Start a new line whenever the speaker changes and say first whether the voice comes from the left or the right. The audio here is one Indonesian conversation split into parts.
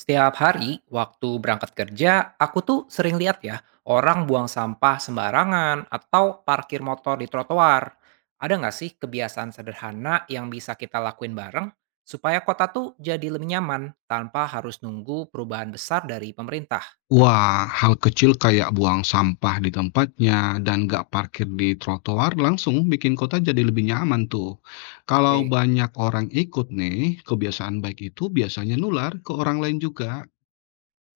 right: Setiap hari waktu berangkat kerja, aku tuh sering lihat ya, orang buang sampah sembarangan atau parkir motor di trotoar. Ada nggak sih kebiasaan sederhana yang bisa kita lakuin bareng supaya kota tuh jadi lebih nyaman tanpa harus nunggu perubahan besar dari pemerintah?
left: Wah, hal kecil kayak buang sampah di tempatnya dan nggak parkir di trotoar langsung bikin kota jadi lebih nyaman tuh. Kalau
right: Oke.
left: banyak orang ikut nih, kebiasaan baik itu biasanya nular ke orang lain juga.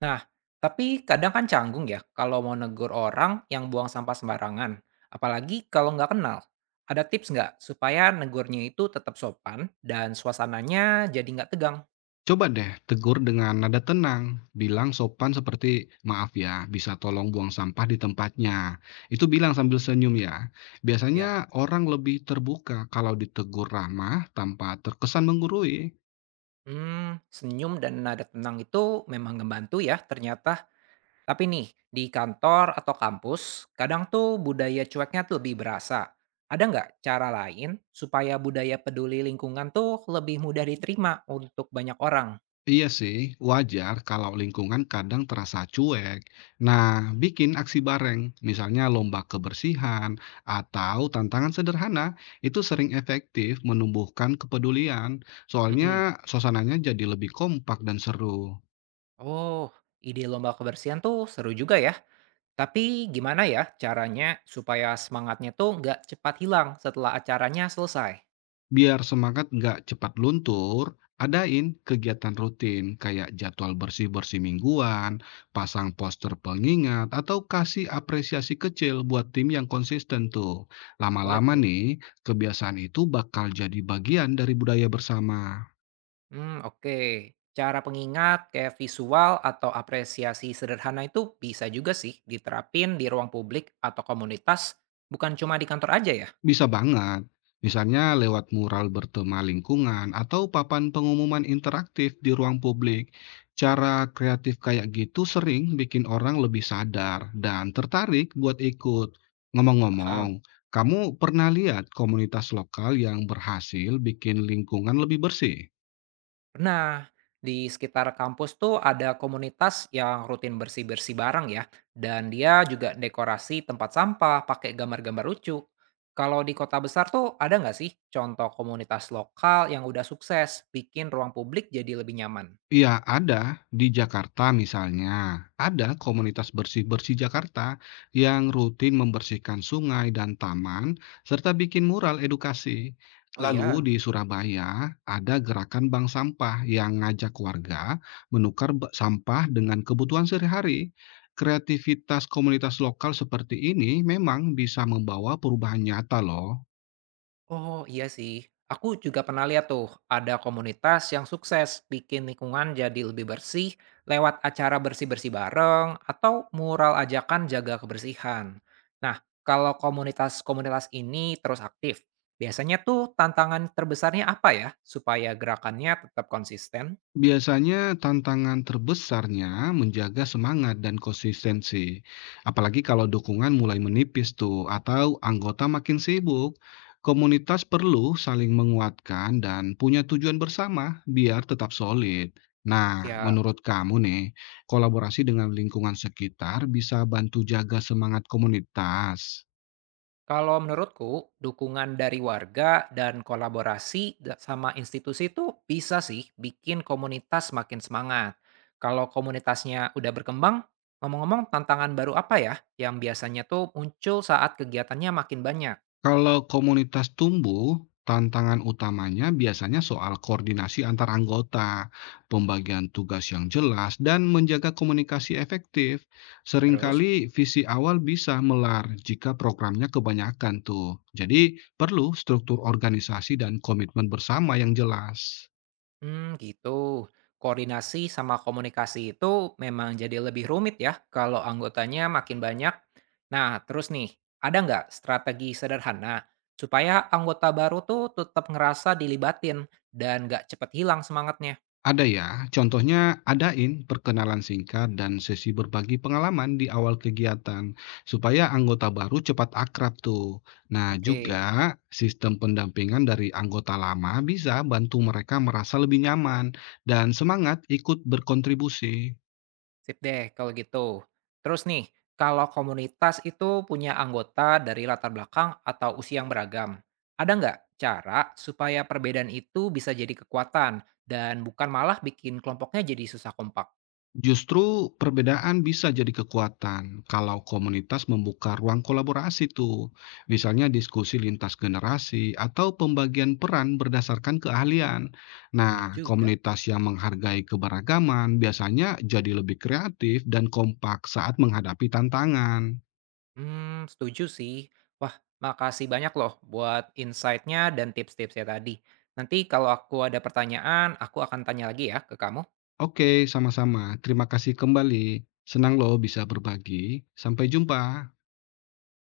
right: Nah, tapi kadang kan canggung ya kalau mau negur orang yang buang sampah sembarangan, apalagi kalau nggak kenal. Ada tips nggak supaya negurnya itu tetap sopan dan suasananya jadi nggak tegang?
left: Coba deh tegur dengan nada tenang, bilang sopan seperti maaf ya, bisa tolong buang sampah di tempatnya. Itu bilang sambil senyum ya. Biasanya
right: Ya.
left: orang lebih terbuka kalau ditegur ramah tanpa terkesan menggurui.
right: Senyum dan nada tenang itu memang membantu ya ternyata. Tapi nih, di kantor atau kampus, kadang tuh budaya cueknya tuh lebih berasa. Ada nggak cara lain supaya budaya peduli lingkungan tuh lebih mudah diterima untuk banyak orang?
left: Iya sih, wajar kalau lingkungan kadang terasa cuek. Nah, bikin aksi bareng, misalnya lomba kebersihan atau tantangan sederhana, itu sering efektif menumbuhkan kepedulian. Soalnya
right: Mhm.
left: suasananya jadi lebih kompak dan seru.
right: Oh. Ide lomba kebersihan tuh seru juga ya. Tapi gimana ya caranya supaya semangatnya tuh nggak cepat hilang setelah acaranya selesai?
left: Biar semangat nggak cepat luntur, adain kegiatan rutin kayak jadwal bersih-bersih mingguan, pasang poster pengingat, atau kasih apresiasi kecil buat tim yang konsisten tuh.
right: Boleh
left: Lama-lama
right: tuh.
left: nih, kebiasaan itu bakal jadi bagian dari budaya bersama.
right: Oke. Cara pengingat kayak visual atau apresiasi sederhana itu bisa juga sih diterapin di ruang publik atau komunitas, bukan cuma di kantor aja ya?
left: Bisa banget. Misalnya lewat mural bertema lingkungan atau papan pengumuman interaktif di ruang publik. Cara kreatif kayak gitu sering bikin orang lebih sadar dan tertarik buat ikut. Ngomong-ngomong,
right: Paham.
left: kamu pernah lihat komunitas lokal yang berhasil bikin lingkungan lebih bersih?
right: Pernah, di sekitar kampus tuh ada komunitas yang rutin bersih-bersih bareng ya, dan dia juga dekorasi tempat sampah pakai gambar-gambar lucu. Kalau di kota besar tuh ada nggak sih contoh komunitas lokal yang udah sukses bikin ruang publik jadi lebih nyaman?
left: Iya ada, di Jakarta misalnya, ada komunitas bersih-bersih Jakarta yang rutin membersihkan sungai dan taman serta bikin mural edukasi.
right: Oh,
left: Lalu
right: iya?
left: di Surabaya ada gerakan bank sampah yang ngajak warga menukar sampah dengan kebutuhan sehari-hari. Kreativitas komunitas lokal seperti ini memang bisa membawa perubahan nyata loh.
right: Oh, iya sih. Aku juga pernah lihat tuh, ada komunitas yang sukses bikin lingkungan jadi lebih bersih lewat acara bersih-bersih bareng atau mural ajakan jaga kebersihan. Nah, kalau komunitas-komunitas ini terus aktif, biasanya tuh tantangan terbesarnya apa ya supaya gerakannya tetap konsisten?
left: Biasanya tantangan terbesarnya menjaga semangat dan konsistensi. Apalagi kalau dukungan mulai menipis tuh atau anggota makin sibuk. Komunitas perlu saling menguatkan dan punya tujuan bersama biar tetap solid. Nah,
right: Ya,
left: menurut kamu nih, kolaborasi dengan lingkungan sekitar bisa bantu jaga semangat komunitas?
right: kalau menurutku, dukungan dari warga dan kolaborasi sama institusi itu bisa sih bikin komunitas makin semangat. Kalau komunitasnya udah berkembang, ngomong-ngomong tantangan baru apa ya yang biasanya tuh muncul saat kegiatannya makin banyak?
left: Kalau komunitas tumbuh, tantangan utamanya biasanya soal koordinasi antar anggota, pembagian tugas yang jelas, dan menjaga komunikasi efektif.
right: Terus?
left: Seringkali visi awal bisa melar jika programnya kebanyakan tuh. Jadi perlu struktur organisasi dan komitmen bersama yang jelas.
right: Hmm, gitu. Koordinasi sama komunikasi itu memang jadi lebih rumit ya kalau anggotanya makin banyak. Nah, terus nih, ada nggak strategi sederhana supaya anggota baru tuh tetap ngerasa dilibatin dan nggak cepet hilang semangatnya?
left: Ada ya, contohnya adain perkenalan singkat dan sesi berbagi pengalaman di awal kegiatan, supaya anggota baru cepat akrab tuh. Nah,
right: Oke.
left: juga sistem pendampingan dari anggota lama bisa bantu mereka merasa lebih nyaman dan semangat ikut berkontribusi.
right: Sip deh kalau gitu. Terus nih, kalau komunitas itu punya anggota dari latar belakang atau usia yang beragam, ada nggak cara supaya perbedaan itu bisa jadi kekuatan dan bukan malah bikin kelompoknya jadi susah kompak?
left: Justru perbedaan bisa jadi kekuatan kalau komunitas membuka ruang kolaborasi tuh. Misalnya diskusi lintas generasi atau pembagian peran berdasarkan keahlian.
right: Bener
left: Nah,
right: juga.
left: komunitas yang menghargai keberagaman biasanya jadi lebih kreatif dan kompak saat menghadapi tantangan.
right: Hmm, setuju sih. Wah, makasih banyak loh buat insight-nya dan tips-tipsnya tadi. Nanti kalau aku ada pertanyaan, aku akan tanya lagi ya ke kamu.
left: Oke, sama-sama. Terima kasih kembali. Senang loh bisa berbagi. Sampai jumpa.